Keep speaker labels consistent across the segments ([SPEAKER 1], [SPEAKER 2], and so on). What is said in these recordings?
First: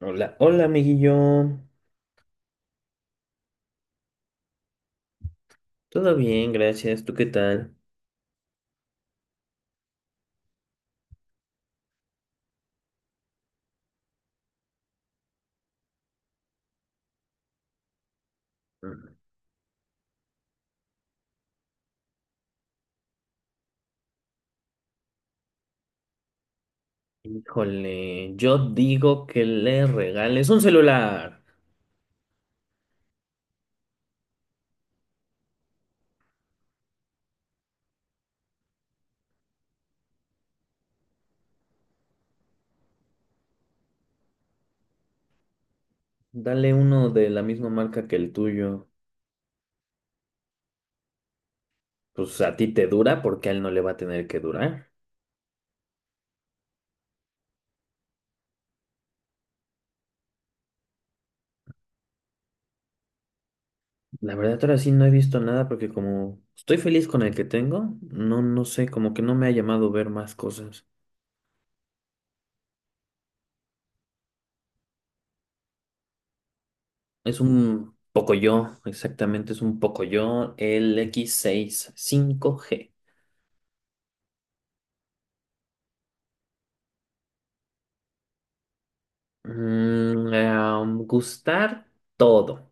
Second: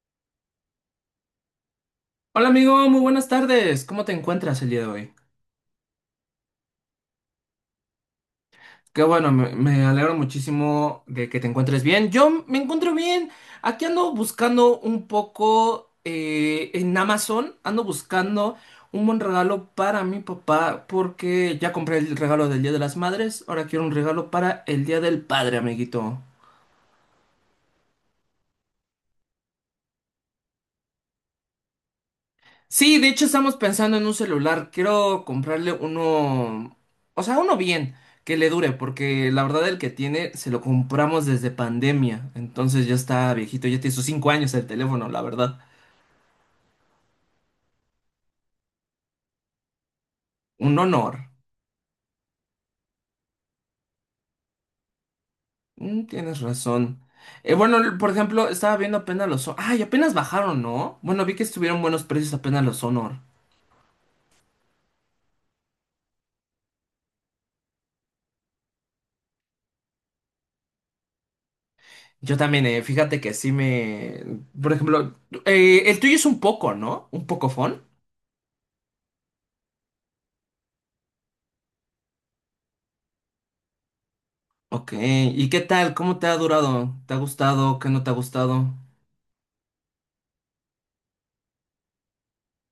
[SPEAKER 1] Hola, hola amiguillo.
[SPEAKER 2] Hola amigo, muy buenas tardes. ¿Cómo te encuentras el día de hoy?
[SPEAKER 1] Todo bien, gracias. ¿Tú qué tal?
[SPEAKER 2] Qué bueno, me alegro muchísimo de que te encuentres bien. Yo me encuentro bien. Aquí ando buscando un poco en Amazon, ando buscando un buen regalo para mi papá porque ya compré el regalo del Día de las Madres, ahora quiero un regalo para el Día del Padre, amiguito.
[SPEAKER 1] Híjole, yo digo que le regales un celular.
[SPEAKER 2] Sí, de hecho estamos pensando en un celular. Quiero comprarle uno, o sea, uno bien, que le dure, porque la verdad el que tiene se lo compramos desde pandemia. Entonces ya está viejito, ya tiene sus 5 años el teléfono, la verdad.
[SPEAKER 1] Dale uno de la misma marca que el tuyo.
[SPEAKER 2] Un honor.
[SPEAKER 1] Pues a ti te dura porque a él no le va a tener que durar.
[SPEAKER 2] Tienes razón. Bueno, por ejemplo, estaba viendo apenas los Ay, apenas bajaron, ¿no? Bueno, vi que estuvieron buenos precios apenas los Honor.
[SPEAKER 1] La verdad, ahora sí no he visto nada porque como estoy feliz con el que tengo, no, no sé, como que no me ha llamado ver más cosas.
[SPEAKER 2] Yo también, fíjate que sí me. Por ejemplo, el tuyo es un poco, ¿no? Un
[SPEAKER 1] Es
[SPEAKER 2] poco.
[SPEAKER 1] un poco yo, exactamente, es un poco yo, el X65G.
[SPEAKER 2] Ok, ¿y qué tal? ¿Cómo te ha durado? ¿Te ha gustado? ¿Qué no te ha gustado?
[SPEAKER 1] Gustar todo.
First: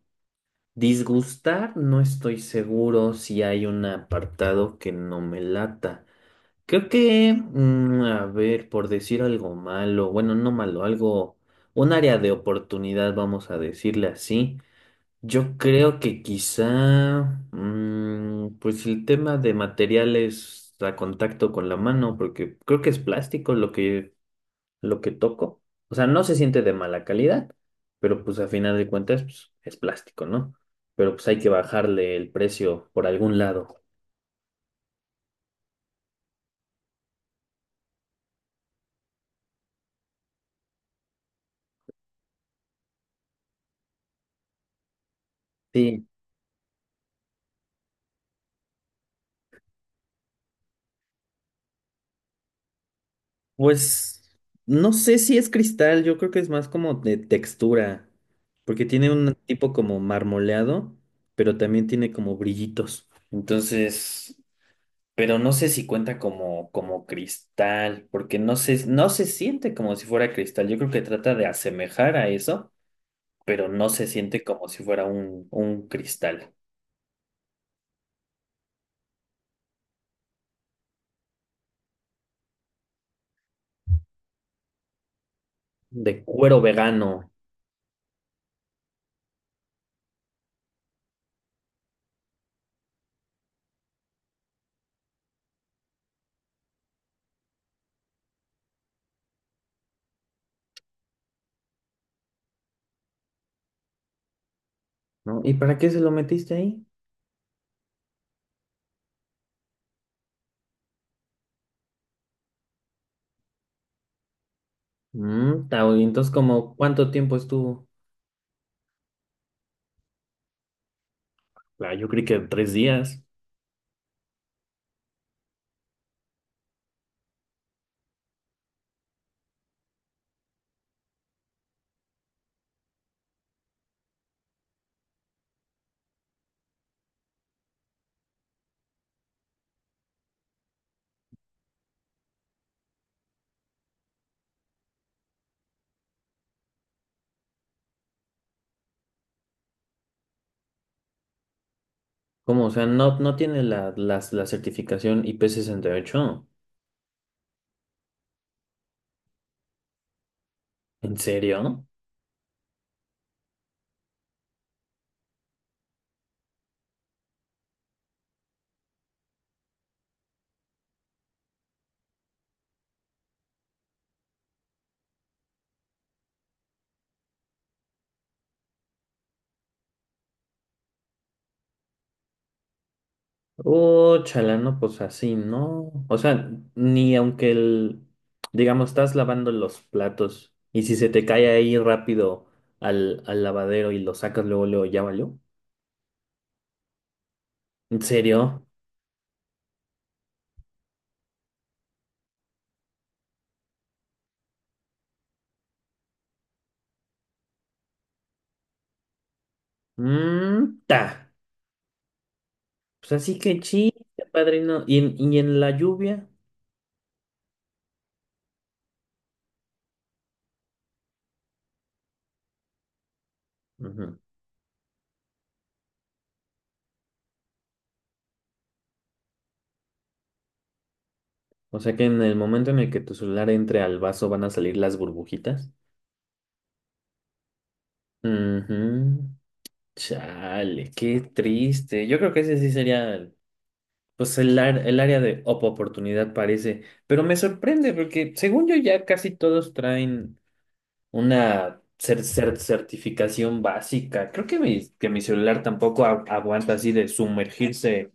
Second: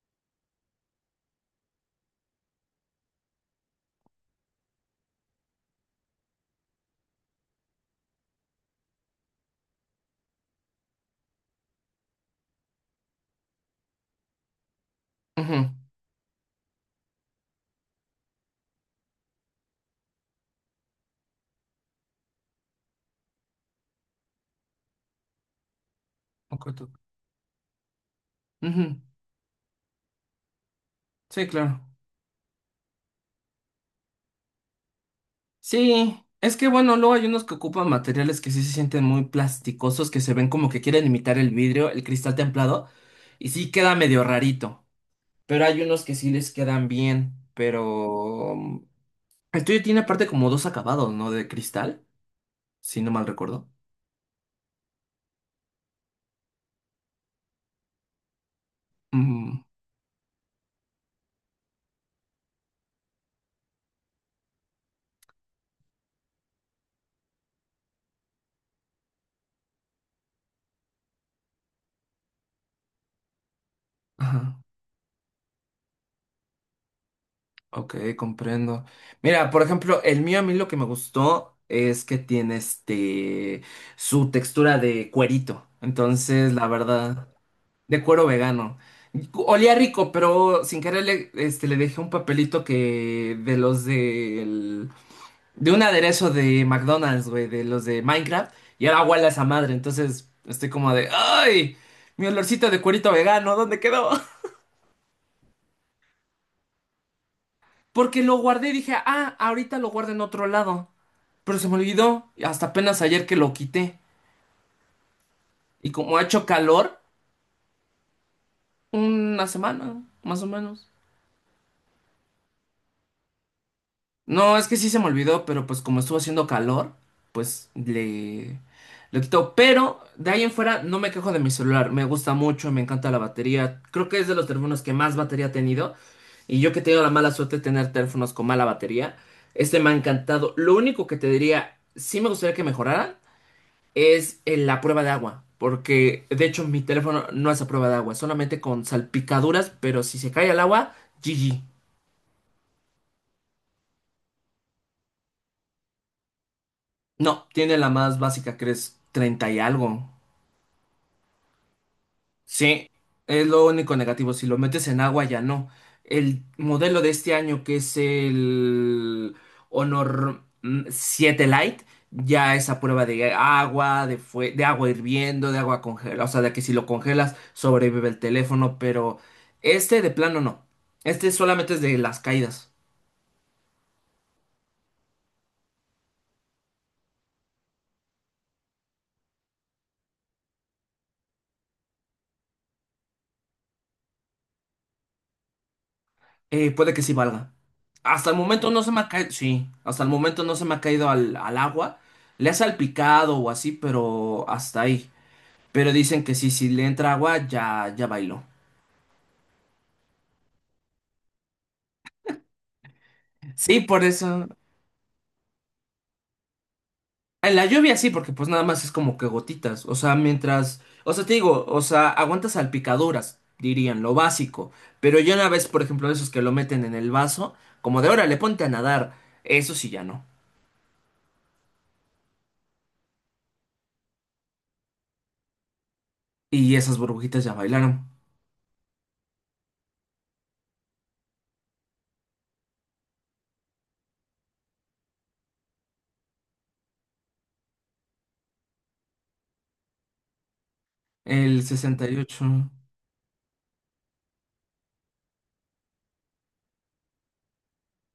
[SPEAKER 1] Disgustar, no estoy seguro si hay un apartado que no me lata. Creo que, a ver, por decir algo malo, bueno, no malo, algo, un área de oportunidad, vamos a decirle así.
[SPEAKER 2] Ujú.
[SPEAKER 1] Yo creo que quizá, pues el tema de materiales a contacto con la mano, porque creo que es plástico lo que toco. O sea, no se siente de
[SPEAKER 2] Ok, tú.
[SPEAKER 1] mala calidad, pero pues a final de
[SPEAKER 2] Ujú.
[SPEAKER 1] cuentas pues, es plástico, ¿no? Pero pues hay
[SPEAKER 2] Sí,
[SPEAKER 1] que
[SPEAKER 2] claro.
[SPEAKER 1] bajarle el precio por algún lado.
[SPEAKER 2] Sí, es que bueno, luego hay unos que ocupan materiales que sí se sienten muy plasticosos, que se ven como que quieren imitar el vidrio, el cristal templado, y sí queda medio rarito. Pero hay unos
[SPEAKER 1] Sí,
[SPEAKER 2] que sí les quedan bien, pero el tuyo tiene aparte como dos acabados, ¿no? De cristal, si no mal recuerdo.
[SPEAKER 1] pues no sé si es cristal, yo creo que es más como de textura, porque tiene un
[SPEAKER 2] Mm,
[SPEAKER 1] tipo como marmoleado, pero también tiene como brillitos. Entonces, pero no sé si cuenta como, como cristal, porque no se, no se siente como si fuera cristal. Yo creo que trata de asemejar a eso, pero no se siente
[SPEAKER 2] ajá.
[SPEAKER 1] como si fuera un cristal
[SPEAKER 2] Ok, comprendo. Mira, por ejemplo, el mío a mí lo que me gustó es que tiene este su textura de cuerito.
[SPEAKER 1] de
[SPEAKER 2] Entonces,
[SPEAKER 1] cuero
[SPEAKER 2] la
[SPEAKER 1] vegano,
[SPEAKER 2] verdad, de cuero vegano. Olía rico, pero sin querer le dejé un papelito que de de un aderezo de McDonald's, güey, de los de Minecraft, y era huele a esa madre. Entonces, estoy como de, ¡ay! Mi olorcito de cuerito vegano, ¿dónde quedó?
[SPEAKER 1] ¿no? ¿Y para qué se lo metiste ahí?
[SPEAKER 2] Porque lo guardé y dije, ah, ahorita lo guardo en otro lado, pero se me olvidó hasta apenas ayer que lo quité. Y
[SPEAKER 1] Y
[SPEAKER 2] como ha
[SPEAKER 1] entonces,
[SPEAKER 2] hecho
[SPEAKER 1] como,
[SPEAKER 2] calor,
[SPEAKER 1] ¿cuánto tiempo estuvo?
[SPEAKER 2] una semana, más o menos.
[SPEAKER 1] Ah, yo creí que 3 días.
[SPEAKER 2] No, es que sí se me olvidó, pero pues como estuvo haciendo calor, pues le lo quito. Pero de ahí en fuera no me quejo de mi celular. Me gusta mucho, me encanta la batería. Creo que es de los teléfonos que más batería ha tenido. Y yo que he tenido la mala suerte de tener teléfonos con mala batería, este me ha encantado. Lo único que te diría, sí me gustaría que mejorara, es en la prueba de agua, porque de hecho mi teléfono no es a prueba de agua, solamente con salpicaduras, pero si se cae al agua, GG.
[SPEAKER 1] ¿Cómo? O sea, no, no tiene la certificación IP68.
[SPEAKER 2] No, tiene la más básica que es 30 y algo.
[SPEAKER 1] ¿En serio?
[SPEAKER 2] Sí, es lo único negativo. Si lo metes en agua, ya no. El modelo de este año, que es el Honor 7 Lite, ya es a prueba de agua, de, de agua hirviendo, de agua congelada. O sea, de que si lo congelas, sobrevive el teléfono, pero este de plano no. Este solamente es de las caídas.
[SPEAKER 1] Oh, chala, no, pues así, ¿no? O sea, ni aunque el, digamos, estás lavando los platos y si se te cae ahí rápido al lavadero y lo sacas luego, luego, ya valió.
[SPEAKER 2] Puede que sí valga.
[SPEAKER 1] ¿En
[SPEAKER 2] Hasta el
[SPEAKER 1] serio?
[SPEAKER 2] momento no se me ha caído. Sí, hasta el momento no se me ha caído al agua. Le ha salpicado o así, pero hasta ahí. Pero dicen que sí, si le entra agua, ya, ya bailó.
[SPEAKER 1] Mm, ta. Pues así que
[SPEAKER 2] Sí,
[SPEAKER 1] chiste,
[SPEAKER 2] por eso.
[SPEAKER 1] padrino. ¿Y en la lluvia?
[SPEAKER 2] En la lluvia sí, porque pues nada más es como que gotitas. O sea, mientras. O sea, te digo, o sea, aguantas salpicaduras, dirían, lo
[SPEAKER 1] Ujú.
[SPEAKER 2] básico. Pero yo una vez, por ejemplo, esos que lo meten en el vaso, como de órale, ponte a nadar. Eso sí ya no.
[SPEAKER 1] O sea que en el momento en el que tu celular entre al vaso van a salir las burbujitas.
[SPEAKER 2] Y esas burbujitas ya bailaron.
[SPEAKER 1] Ujú. Chale, qué triste. Yo creo que ese sí sería, pues, el área de oportunidad parece. Pero me sorprende porque según yo ya casi todos traen
[SPEAKER 2] El
[SPEAKER 1] una
[SPEAKER 2] 68.
[SPEAKER 1] certificación básica. Creo que que mi celular tampoco aguanta así de sumergirse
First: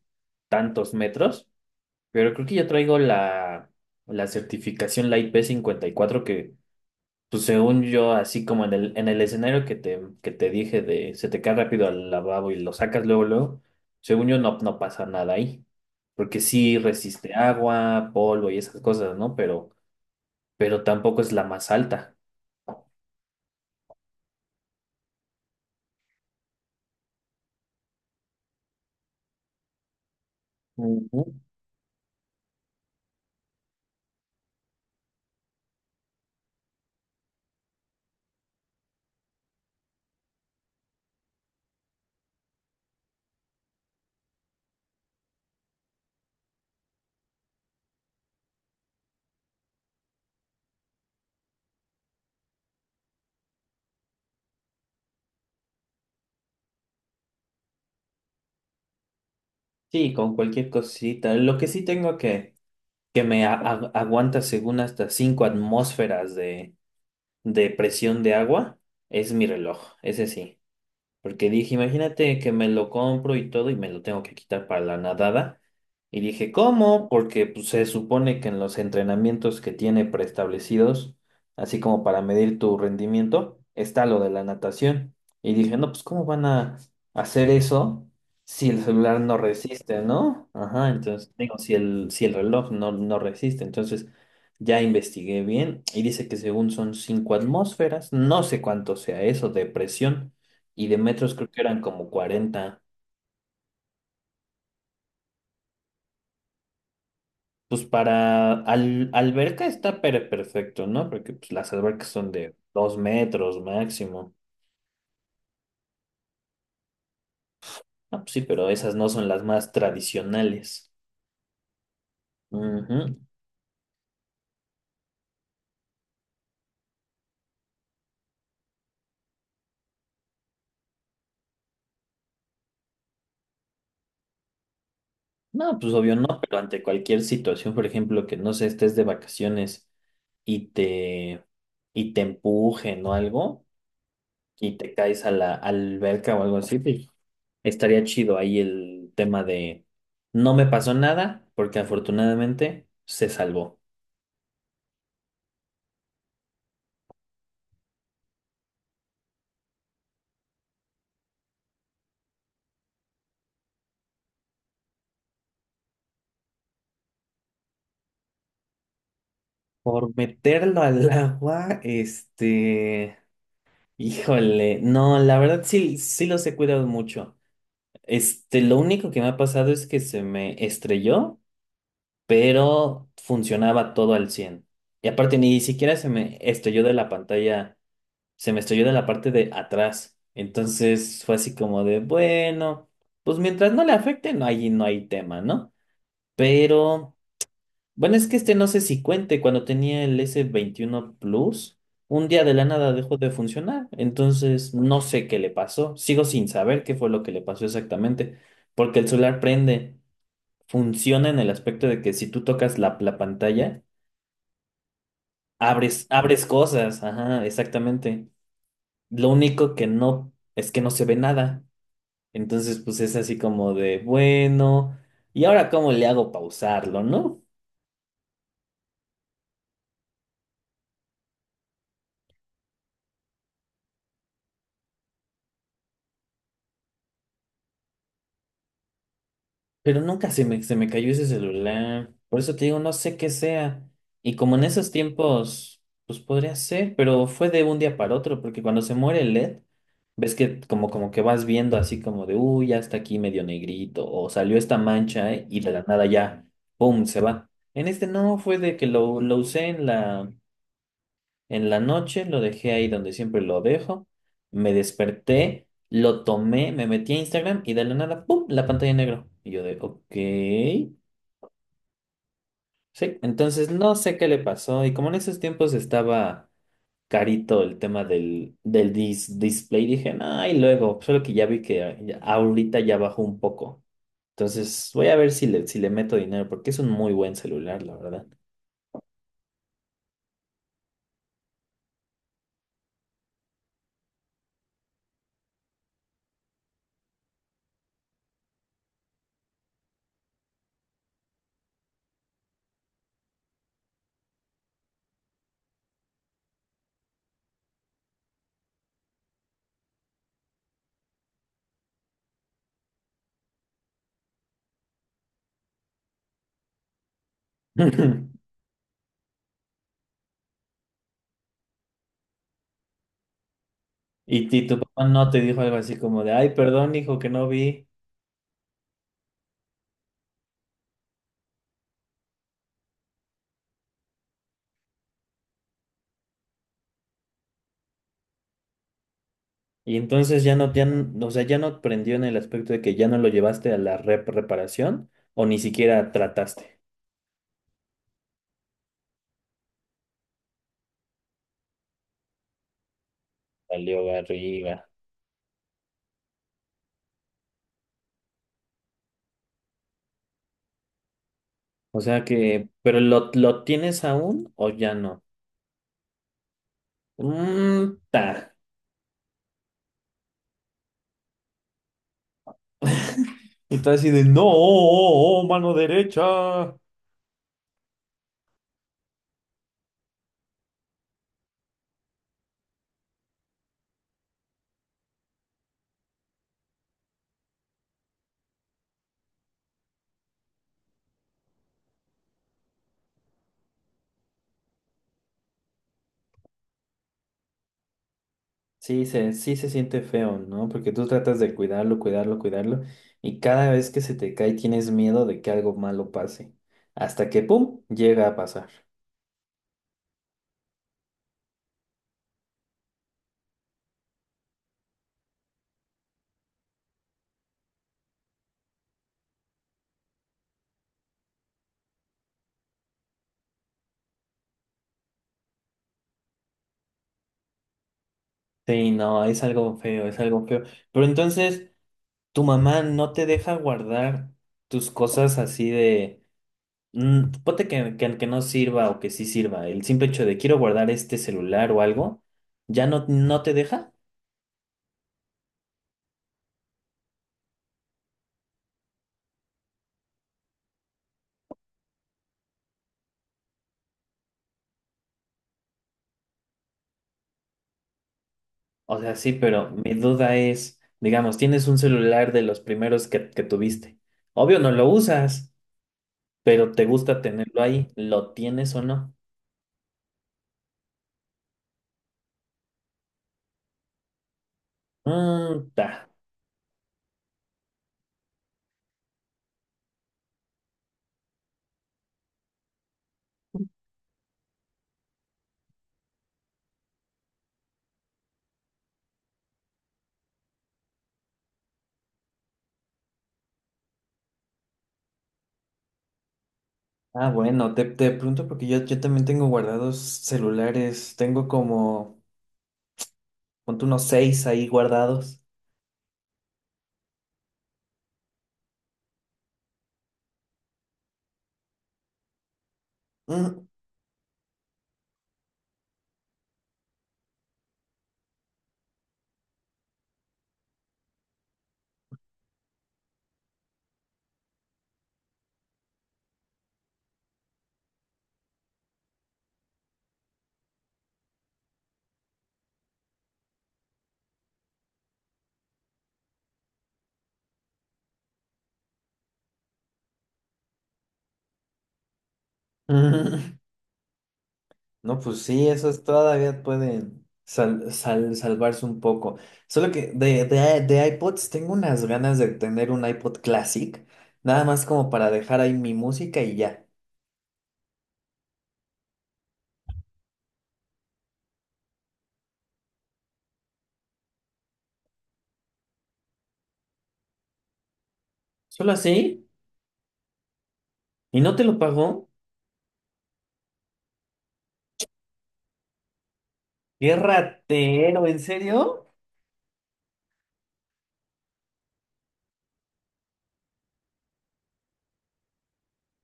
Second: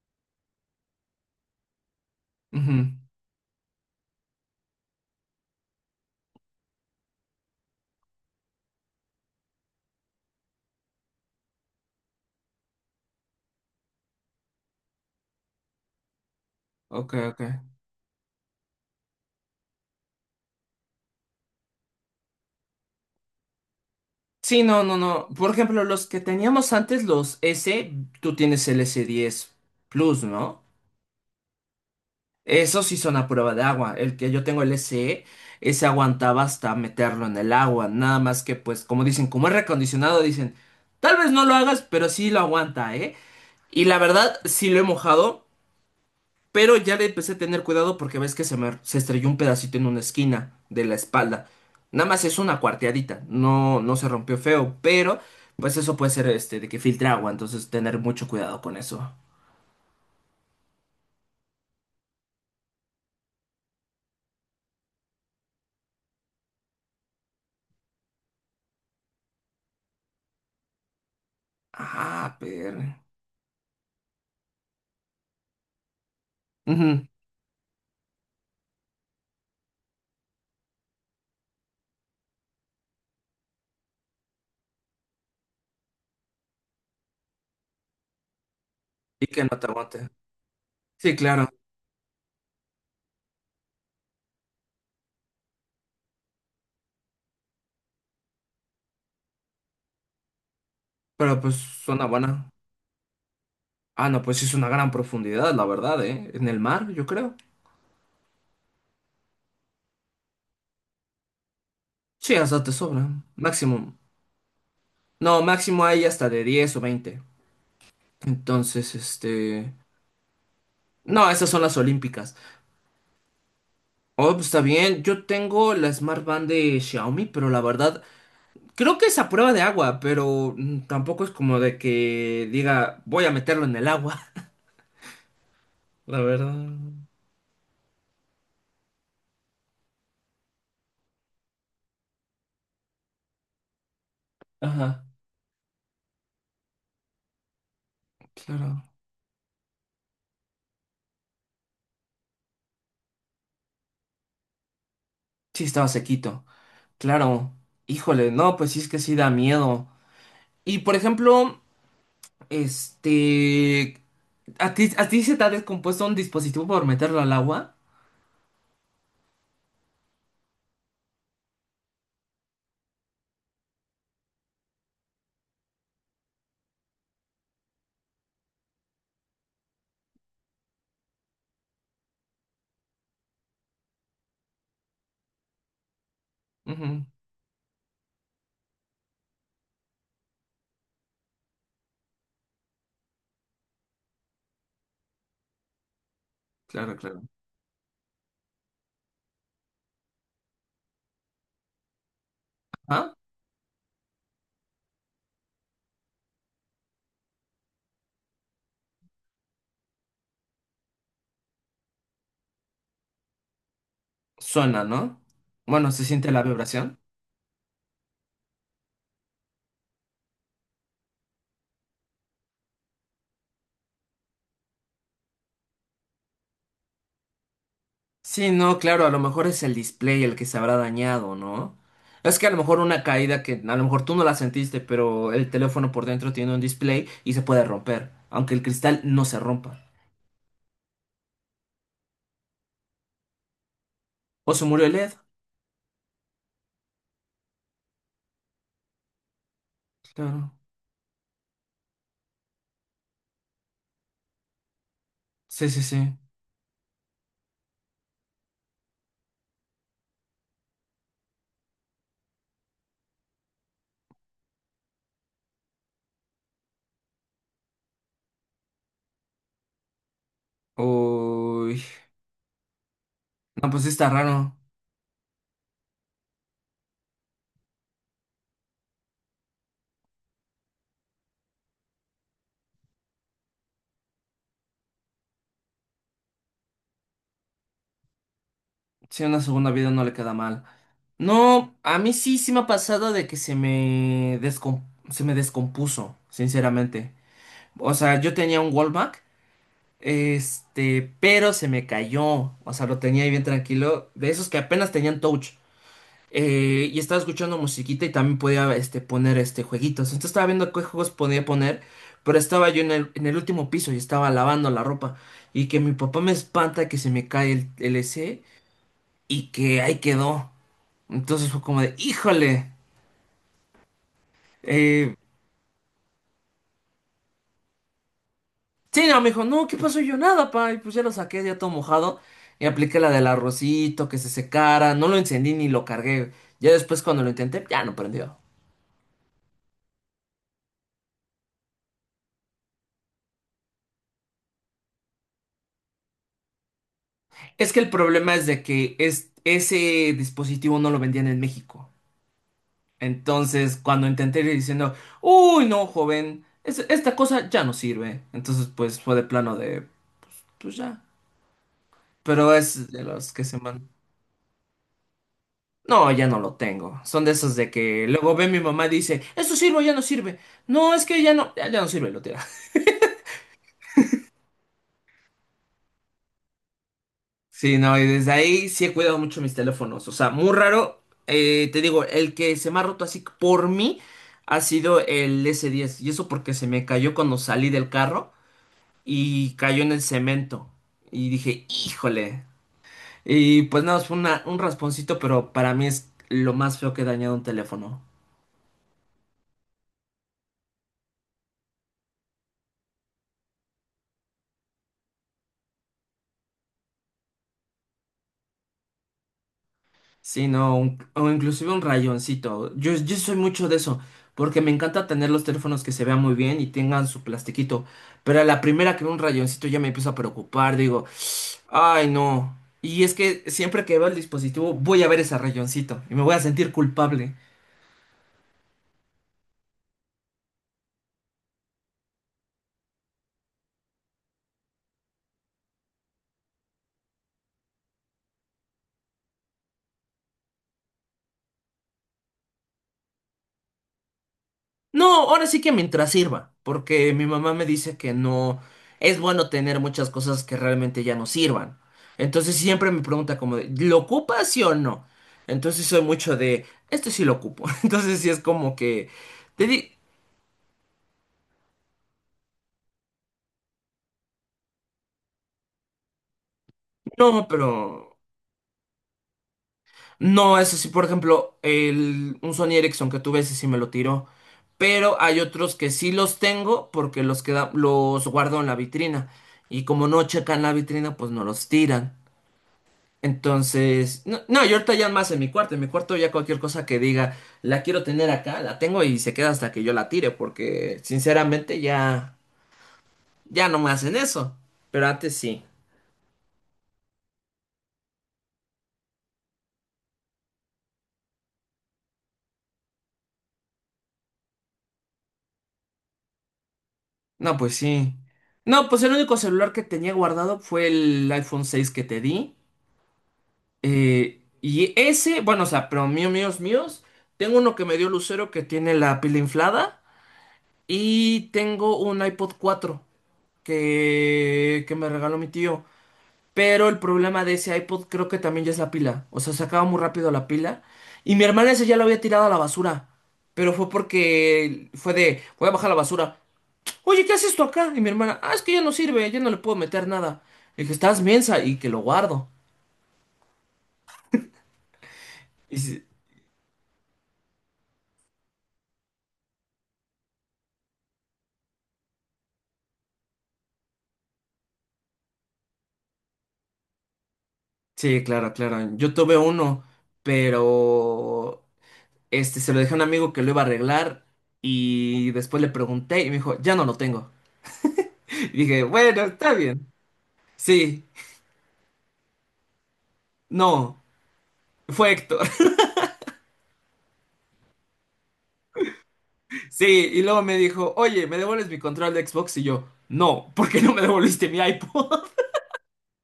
[SPEAKER 1] tantos metros, pero creo que yo
[SPEAKER 2] Ujú.
[SPEAKER 1] traigo la, la certificación, la IP54, que pues según yo, así como en el escenario que que te dije de se te cae rápido al lavabo y lo sacas luego, luego, según yo no, no pasa nada ahí. Porque sí
[SPEAKER 2] Ok,
[SPEAKER 1] resiste
[SPEAKER 2] ok.
[SPEAKER 1] agua, polvo y esas cosas, ¿no? Pero tampoco es la más alta.
[SPEAKER 2] Sí, no, no, no. Por ejemplo, los que teníamos antes, los S, tú tienes el S10 Plus, ¿no? Esos sí son a prueba de agua. El que yo tengo el SE, ese aguantaba hasta meterlo en el agua. Nada más que, pues, como dicen, como es recondicionado, dicen, tal vez no lo hagas, pero sí lo aguanta, ¿eh? Y la verdad, sí lo he mojado, pero ya le empecé a tener cuidado porque ves que se me se estrelló un pedacito en una esquina de la espalda. Nada más es una cuarteadita, no, no se rompió feo, pero pues eso puede ser este de que filtre agua, entonces tener mucho cuidado con eso.
[SPEAKER 1] Sí, con cualquier cosita. Lo que sí tengo que me aguanta según hasta 5 atmósferas de presión de agua es mi reloj, ese sí. Porque dije,
[SPEAKER 2] Ah,
[SPEAKER 1] imagínate que me
[SPEAKER 2] pero.
[SPEAKER 1] lo compro y todo y me lo tengo que quitar para la nadada. Y dije, ¿cómo? Porque pues, se supone que en los entrenamientos que tiene preestablecidos, así como para medir tu rendimiento, está lo de la natación. Y dije, no, pues ¿cómo van a hacer eso si el celular
[SPEAKER 2] Y
[SPEAKER 1] no
[SPEAKER 2] que no te
[SPEAKER 1] resiste,
[SPEAKER 2] aguante.
[SPEAKER 1] ¿no? Ajá,
[SPEAKER 2] Sí,
[SPEAKER 1] entonces
[SPEAKER 2] claro.
[SPEAKER 1] digo, si si el reloj no, no resiste. Entonces ya investigué bien y dice que según son 5 atmósferas, no sé cuánto sea eso de presión y de metros
[SPEAKER 2] Pero
[SPEAKER 1] creo
[SPEAKER 2] pues
[SPEAKER 1] que eran
[SPEAKER 2] suena
[SPEAKER 1] como
[SPEAKER 2] buena.
[SPEAKER 1] 40.
[SPEAKER 2] Ah, no, pues sí es una gran profundidad, la verdad, ¿eh? En el mar, yo creo.
[SPEAKER 1] Pues para alberca está perfecto, ¿no? Porque pues, las albercas son
[SPEAKER 2] Sí,
[SPEAKER 1] de
[SPEAKER 2] hasta te
[SPEAKER 1] dos
[SPEAKER 2] sobra.
[SPEAKER 1] metros
[SPEAKER 2] Máximo.
[SPEAKER 1] máximo.
[SPEAKER 2] No, máximo hay hasta de 10 o 20.
[SPEAKER 1] Ah, pues sí, pero esas
[SPEAKER 2] Entonces,
[SPEAKER 1] no son las más
[SPEAKER 2] este.
[SPEAKER 1] tradicionales.
[SPEAKER 2] No, esas son las olímpicas.
[SPEAKER 1] Ujú.
[SPEAKER 2] Oh, pues está bien. Yo tengo la Smart Band de Xiaomi, pero la verdad, creo que es a prueba de agua, pero tampoco es como de que diga, voy a meterlo en el agua.
[SPEAKER 1] No, pues obvio
[SPEAKER 2] La
[SPEAKER 1] no, pero ante
[SPEAKER 2] verdad.
[SPEAKER 1] cualquier situación, por ejemplo, que no sé, estés de vacaciones y te, y te empujen o algo y te
[SPEAKER 2] Ajá,
[SPEAKER 1] caes a la alberca o algo así, pues, estaría chido ahí
[SPEAKER 2] claro.
[SPEAKER 1] el tema de no me pasó nada porque afortunadamente se salvó.
[SPEAKER 2] Sí, estaba sequito. Claro. Híjole, no, pues sí es que sí da miedo. Y por ejemplo, este, ¿a ti, se te ha descompuesto un dispositivo por meterlo al agua?
[SPEAKER 1] Por meterlo al agua, este, híjole, no, la verdad sí, sí los he cuidado mucho. Este, lo único que me ha pasado es que se me estrelló, pero funcionaba todo al 100. Y aparte ni siquiera se me estrelló de
[SPEAKER 2] Ujú,
[SPEAKER 1] la pantalla, se me estrelló de la parte de atrás. Entonces fue así como de, bueno, pues mientras no le afecte, no hay, no hay tema, ¿no?
[SPEAKER 2] claro,
[SPEAKER 1] Pero,
[SPEAKER 2] claro.
[SPEAKER 1] bueno, es que este no sé si cuente, cuando tenía el S21 Plus, un día de la nada
[SPEAKER 2] Ah,
[SPEAKER 1] dejó de funcionar. Entonces no sé qué le pasó. Sigo sin saber qué fue lo que le pasó exactamente. Porque el celular prende, funciona en el aspecto de que si tú tocas la pantalla,
[SPEAKER 2] suena, ¿no? Bueno, se
[SPEAKER 1] abres,
[SPEAKER 2] siente la
[SPEAKER 1] abres
[SPEAKER 2] vibración.
[SPEAKER 1] cosas. Ajá, exactamente. Lo único que no es que no se ve nada. Entonces, pues es así como de, bueno, ¿y ahora cómo le hago pausarlo, no?
[SPEAKER 2] Sí, no, claro, a lo mejor es el display el que se habrá dañado, ¿no? Es que a lo mejor una caída que a lo mejor tú no la sentiste, pero el teléfono por dentro tiene un display y se puede romper, aunque el cristal no se rompa.
[SPEAKER 1] Pero nunca se me cayó ese celular. Por eso te digo, no sé qué sea. Y
[SPEAKER 2] O
[SPEAKER 1] como en
[SPEAKER 2] se murió
[SPEAKER 1] esos
[SPEAKER 2] el LED.
[SPEAKER 1] tiempos, pues podría ser, pero fue de un día para otro, porque cuando se muere el LED, ves
[SPEAKER 2] Claro.
[SPEAKER 1] que como, como que vas viendo así como de, uy, ya está aquí medio negrito, o salió esta mancha y
[SPEAKER 2] Sí,
[SPEAKER 1] de
[SPEAKER 2] sí,
[SPEAKER 1] la
[SPEAKER 2] sí.
[SPEAKER 1] nada ya, ¡pum!, se va. En este no, fue de que lo usé en la. En la noche lo dejé ahí donde siempre lo dejo. Me desperté, lo tomé, me metí a Instagram y de la nada, ¡pum! La pantalla en negro. Y yo de, ok.
[SPEAKER 2] Uy.
[SPEAKER 1] Sí, entonces
[SPEAKER 2] No, pues sí
[SPEAKER 1] no
[SPEAKER 2] está
[SPEAKER 1] sé qué le
[SPEAKER 2] raro.
[SPEAKER 1] pasó. Y como en esos tiempos estaba carito el tema del display, dije, nah, y luego, solo que ya vi que ahorita ya bajó un poco. Entonces voy a ver si le, si le meto dinero, porque es un muy buen celular, la verdad.
[SPEAKER 2] Si una segunda vida no le queda mal. No, a mí sí, sí me ha pasado de que se me, se me descompuso, sinceramente. O sea, yo tenía un Wallback, este, pero se me cayó. O sea, lo tenía ahí bien tranquilo, de esos que apenas tenían touch. Y estaba escuchando musiquita y también podía este, poner este, jueguitos. Entonces estaba viendo qué juegos podía poner, pero estaba yo en el último piso y estaba lavando la ropa. Y que mi papá me espanta que se me cae el y que ahí quedó. Entonces fue como de, híjole.
[SPEAKER 1] Y, ti tu papá
[SPEAKER 2] Eh,
[SPEAKER 1] no te dijo algo así como de, ay, perdón, hijo, que no vi.
[SPEAKER 2] sí, no, me dijo, no, ¿qué pasó? Y yo nada, pa. Y pues ya lo saqué, ya todo mojado. Y apliqué la del arrocito, que se secara. No lo encendí ni lo cargué. Ya después cuando lo intenté, ya no prendió.
[SPEAKER 1] Y entonces ya no, ya, o sea, ya no prendió en el aspecto de que ya no lo llevaste a la reparación o ni siquiera trataste.
[SPEAKER 2] Es que el problema es de que es, ese dispositivo no lo vendían en México. Entonces, cuando
[SPEAKER 1] Salió
[SPEAKER 2] intenté ir
[SPEAKER 1] arriba.
[SPEAKER 2] diciendo, uy, no, joven, esta cosa ya no sirve. Entonces, pues fue de plano de, pues ya.
[SPEAKER 1] O sea
[SPEAKER 2] Pero
[SPEAKER 1] que,
[SPEAKER 2] es
[SPEAKER 1] pero
[SPEAKER 2] de
[SPEAKER 1] lo,
[SPEAKER 2] los que se
[SPEAKER 1] lo
[SPEAKER 2] mandan.
[SPEAKER 1] tienes aún o ya no.
[SPEAKER 2] No, ya no lo tengo. Son de esos de
[SPEAKER 1] Mm,
[SPEAKER 2] que luego ve
[SPEAKER 1] ta.
[SPEAKER 2] mi mamá y dice, eso sirve, o ya no sirve. No, es que ya no, ya, ya no sirve, lo tira.
[SPEAKER 1] Y tú así de, no, oh, oh, oh, mano derecha.
[SPEAKER 2] Sí, no, y desde ahí sí he cuidado mucho mis teléfonos. O sea, muy raro. Te digo, el que se me ha roto así por mí ha sido el S10. Y eso porque se me cayó cuando salí del carro y cayó en el cemento. Y dije, híjole. Y pues nada, fue un rasponcito, pero para mí es lo más feo que he dañado un teléfono.
[SPEAKER 1] Sí se siente feo, ¿no? Porque tú tratas de cuidarlo, cuidarlo, cuidarlo. Y cada vez que se te cae tienes miedo de que algo malo pase. Hasta que, ¡pum!, llega a pasar.
[SPEAKER 2] Sí, no, o inclusive un rayoncito. Yo soy mucho de eso, porque me encanta tener los teléfonos que se vean muy bien y tengan su plastiquito. Pero a la primera que veo un rayoncito ya me empiezo a preocupar, digo, ay no. Y es que siempre que veo el dispositivo voy a ver ese rayoncito y me voy a sentir culpable.
[SPEAKER 1] Sí, no, es algo feo, es algo feo. Pero entonces, tu mamá no te deja guardar tus cosas así de, ponte que no sirva o que sí sirva. El simple hecho de quiero guardar este celular o algo, ¿ya no, no te deja?
[SPEAKER 2] No, ahora sí que mientras sirva, porque mi mamá me dice que no es bueno tener muchas cosas que realmente ya no sirvan. Entonces siempre me pregunta como de, ¿lo ocupas sí o no? Entonces soy mucho de, esto sí lo ocupo. Entonces sí es como
[SPEAKER 1] O
[SPEAKER 2] que
[SPEAKER 1] sea, sí,
[SPEAKER 2] te
[SPEAKER 1] pero
[SPEAKER 2] di,
[SPEAKER 1] mi duda es, digamos, tienes un celular de los primeros que tuviste. Obvio no lo usas, pero te gusta
[SPEAKER 2] no,
[SPEAKER 1] tenerlo ahí.
[SPEAKER 2] pero
[SPEAKER 1] ¿Lo tienes o no?
[SPEAKER 2] no, eso sí, por ejemplo, el, un Sony Ericsson que tuve, ese sí me lo tiró. Pero hay
[SPEAKER 1] Mm,
[SPEAKER 2] otros que
[SPEAKER 1] ta.
[SPEAKER 2] sí los tengo porque los queda, los guardo en la vitrina. Y como no checan la vitrina, pues no los tiran. Entonces, no, no, yo ahorita ya más en mi cuarto ya cualquier cosa que diga, la quiero tener acá, la tengo y se queda hasta que yo la tire, porque sinceramente ya, ya no me hacen eso, pero antes sí.
[SPEAKER 1] Ah, bueno, te pregunto porque yo también tengo guardados celulares, tengo como, ponte unos seis ahí guardados.
[SPEAKER 2] No, pues sí. No, pues el único celular que tenía guardado fue el iPhone 6 que te di.
[SPEAKER 1] Mm,
[SPEAKER 2] eh, y ese, bueno, o sea, pero mío, míos, míos, tengo uno que me dio Lucero que tiene la pila inflada y tengo un iPod 4 que me regaló mi tío. Pero el problema de ese iPod creo que también ya es la pila. O sea, se acaba muy rápido la pila. Y mi hermana ese ya lo había tirado a la basura. Pero fue porque fue de, voy a bajar la basura. Oye, ¿qué haces esto acá? Y mi hermana, ah, es que ya no sirve, ya no le puedo meter nada. Le dije, estás mensa y que lo guardo.
[SPEAKER 1] mm. No, pues sí,
[SPEAKER 2] Y
[SPEAKER 1] esos
[SPEAKER 2] sí,
[SPEAKER 1] todavía pueden salvarse un poco. Solo que de iPods tengo unas ganas de tener un iPod Classic, nada más como para dejar ahí mi música y ya.
[SPEAKER 2] sí, claro, claro. Yo tuve uno, pero este se lo dejé a un amigo que lo iba a arreglar. Y después le pregunté y me dijo, ya no lo tengo. Y dije,
[SPEAKER 1] ¿Solo
[SPEAKER 2] bueno,
[SPEAKER 1] así?
[SPEAKER 2] está bien. Sí,
[SPEAKER 1] ¿Y no te lo pagó?
[SPEAKER 2] no, fue Héctor.
[SPEAKER 1] ¡Qué ratero! ¿En serio?
[SPEAKER 2] Sí, y luego me dijo, oye, ¿me devuelves mi control de Xbox? Y yo, no, ¿por qué no me devolviste mi iPod?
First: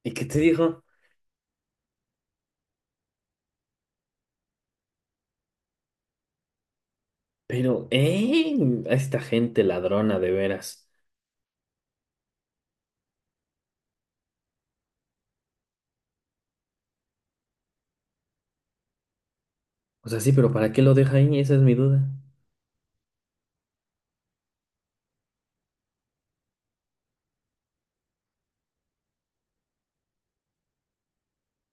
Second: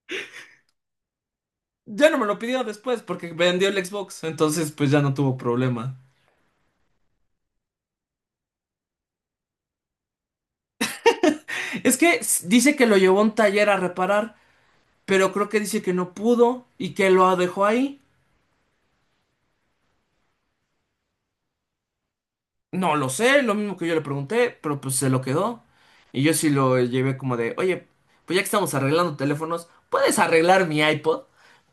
[SPEAKER 1] ¿Y qué te dijo?
[SPEAKER 2] Ya no me lo pidió después porque vendió el Xbox, entonces pues ya no tuvo problema.
[SPEAKER 1] Pero, ¿eh? A esta gente ladrona, de veras.
[SPEAKER 2] Es que dice que lo llevó a un taller a reparar, pero creo que dice que no pudo y que lo dejó ahí.
[SPEAKER 1] O sea, sí, pero ¿para qué lo deja ahí? Esa es mi duda.
[SPEAKER 2] No lo sé, lo mismo que yo le pregunté, pero pues se lo quedó. Y yo sí lo llevé como de, oye, pues ya que estamos arreglando teléfonos, ¿puedes arreglar mi iPod?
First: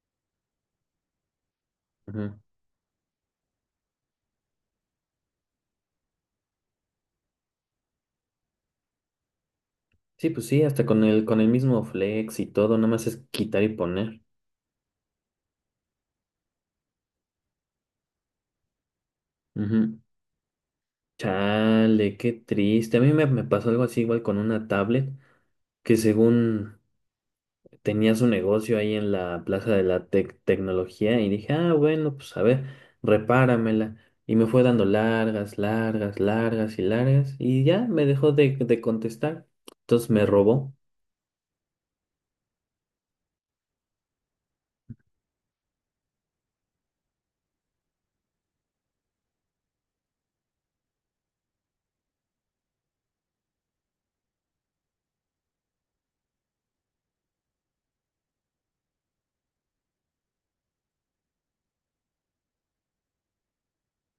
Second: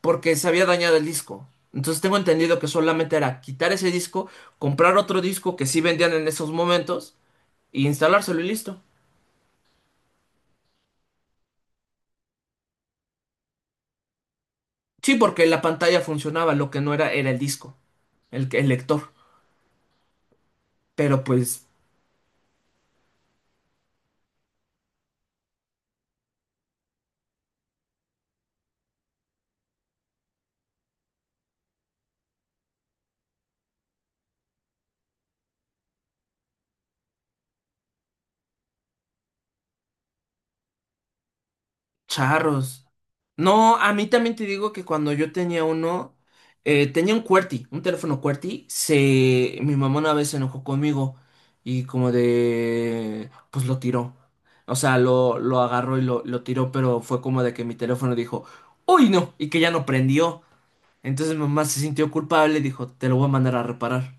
[SPEAKER 2] Porque se había dañado el disco. Entonces tengo
[SPEAKER 1] Ujú.
[SPEAKER 2] entendido que solamente era quitar ese disco, comprar otro disco que sí vendían en esos momentos y instalárselo y listo.
[SPEAKER 1] Sí, pues sí, hasta con el mismo flex y todo, nada más es quitar y poner.
[SPEAKER 2] Sí, porque la pantalla funcionaba, lo que no era era el disco, el lector.
[SPEAKER 1] Ujú.
[SPEAKER 2] Pero pues
[SPEAKER 1] Chale, qué triste. A mí me pasó algo así igual con una tablet que según tenía su negocio ahí en la Plaza de la Tecnología y dije, ah, bueno, pues a ver, repáramela. Y me fue dando largas, largas, largas y largas y ya me dejó de contestar. Entonces me robó.
[SPEAKER 2] charros. No, a mí también te digo que cuando yo tenía uno, tenía un QWERTY, un teléfono QWERTY, mi mamá una vez se enojó conmigo y como de, pues lo tiró. O sea, lo agarró y lo tiró, pero fue como de que mi teléfono dijo, uy, no, y que ya no prendió. Entonces mi mamá se sintió culpable y dijo, te lo voy a mandar a reparar.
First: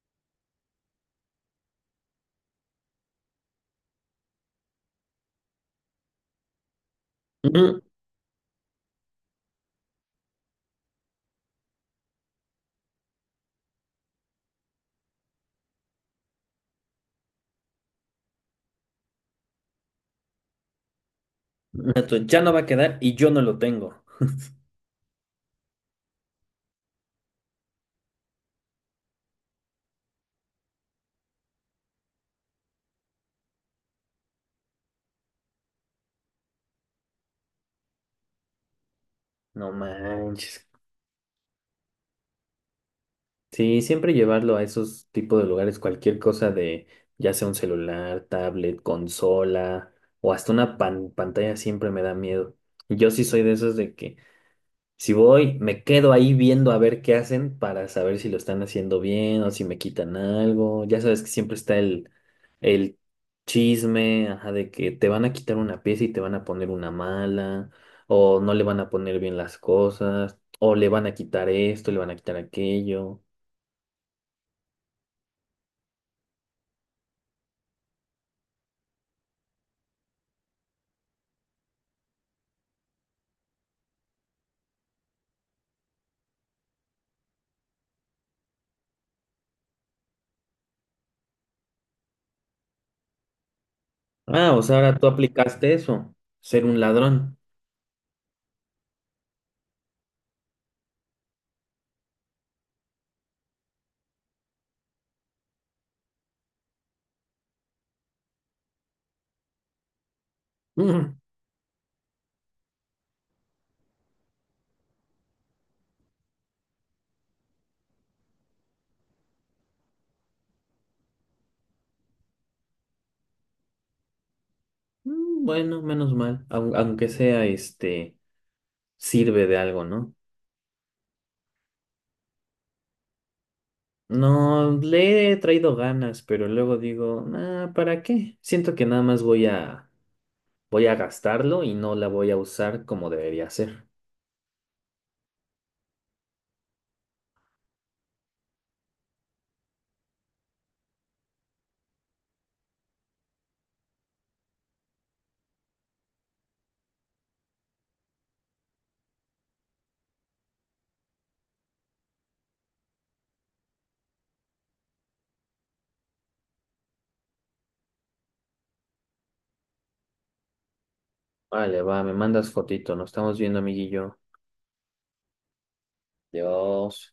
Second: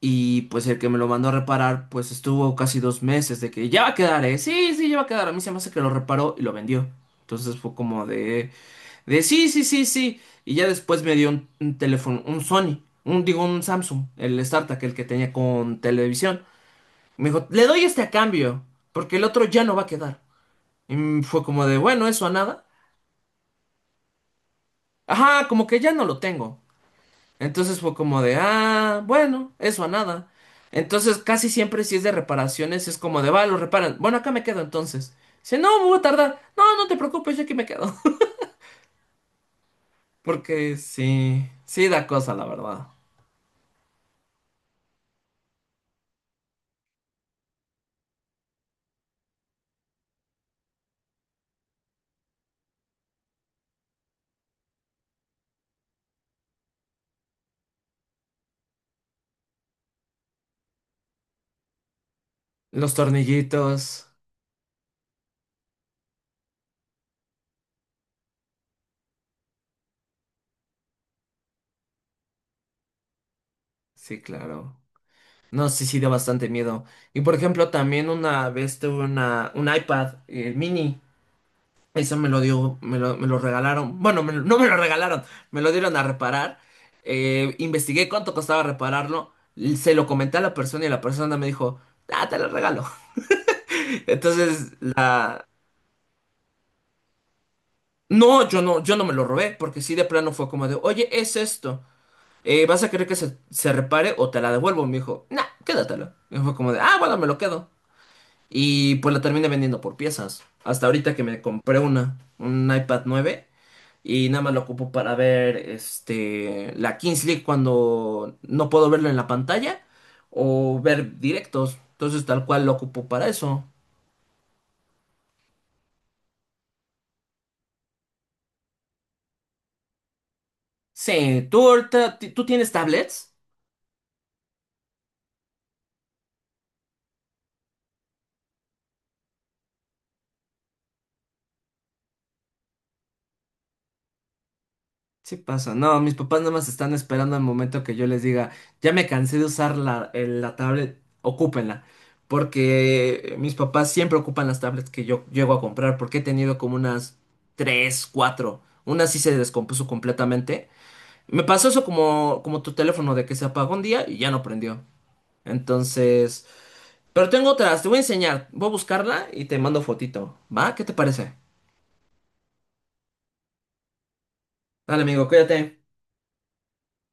[SPEAKER 2] Y pues el que me lo mandó a reparar, pues estuvo casi 2 meses de que ya va a quedar, ¿eh? Sí, sí, ya va a quedar. A mí se me hace que lo reparó y lo vendió. Entonces fue
[SPEAKER 1] Ujú.
[SPEAKER 2] como de sí, sí, sí, sí. Y ya después me dio un teléfono, un Sony, un, digo, un Samsung, el startup, el que tenía con televisión. Me dijo, le doy este a cambio, porque el otro ya no va a quedar. Y fue como de, bueno,
[SPEAKER 1] Entonces,
[SPEAKER 2] eso a
[SPEAKER 1] ya no va
[SPEAKER 2] nada.
[SPEAKER 1] a quedar y yo no lo tengo.
[SPEAKER 2] Ajá, como que ya no lo tengo. Entonces fue como de, ah, bueno, eso a nada. Entonces casi siempre si es de reparaciones es como de, va, lo reparan. Bueno, acá me quedo entonces. Dice, no, me voy a tardar. No, no te preocupes, yo aquí me quedo.
[SPEAKER 1] No manches.
[SPEAKER 2] Porque sí, sí da cosa, la verdad.
[SPEAKER 1] Sí, siempre llevarlo a esos tipos de lugares, cualquier cosa de, ya sea un celular, tablet, consola o hasta una pantalla siempre me da miedo. Y yo sí soy de esos de que si voy, me quedo ahí viendo a ver qué hacen para saber si lo están haciendo bien o si me quitan algo. Ya sabes que siempre está
[SPEAKER 2] Los
[SPEAKER 1] el
[SPEAKER 2] tornillitos,
[SPEAKER 1] chisme, ajá, de que te van a quitar una pieza y te van a poner una mala, o no le van a poner bien las cosas, o le van a quitar esto, le van a quitar aquello.
[SPEAKER 2] sí, claro. No, sí, sí da bastante miedo. Y por ejemplo, también una vez tuve una, un iPad mini. Eso me lo dio, me lo regalaron. Bueno, no me lo regalaron, me lo dieron a reparar. Investigué cuánto costaba repararlo. Se lo comenté a la persona y la persona me dijo, ah, te lo regalo.
[SPEAKER 1] Ah, o
[SPEAKER 2] Entonces,
[SPEAKER 1] sea, ahora tú aplicaste eso, ser un ladrón.
[SPEAKER 2] no, yo no me lo robé, porque sí de plano fue como de, oye, es esto. ¿Vas a querer que se repare o te la devuelvo? Me dijo, nah, quédatelo. Y fue como de, ah, bueno, me lo quedo. Y pues la terminé vendiendo por piezas. Hasta ahorita
[SPEAKER 1] Mm.
[SPEAKER 2] que me compré una, un iPad 9. Y nada más lo ocupo para ver este, la Kings League cuando no puedo verlo en la pantalla o ver directos. Entonces, tal cual lo ocupo para eso.
[SPEAKER 1] Bueno, menos mal, aunque sea este, sirve de algo, ¿no?
[SPEAKER 2] Sí, ¿tú ahorita, tú tienes tablets?
[SPEAKER 1] No, le he traído ganas, pero luego digo, "Ah, ¿para qué? Siento que nada más voy a gastarlo y no la voy a usar como debería ser".
[SPEAKER 2] Sí pasa, no, mis papás nada más están esperando el momento que yo les diga, ya me cansé de usar la tablet, ocúpenla. Porque mis papás siempre ocupan las tablets que yo llego a comprar, porque he tenido como unas tres, cuatro. Una sí se descompuso completamente. Me pasó eso como tu teléfono de que se apagó un día y ya no prendió. Entonces, pero tengo otras, te voy a enseñar. Voy a buscarla y te mando fotito. ¿Va? ¿Qué te parece?
[SPEAKER 1] Vale, va, me mandas fotito, nos estamos viendo, amiguillo.
[SPEAKER 2] Dale, amigo, cuídate.
[SPEAKER 1] Dios.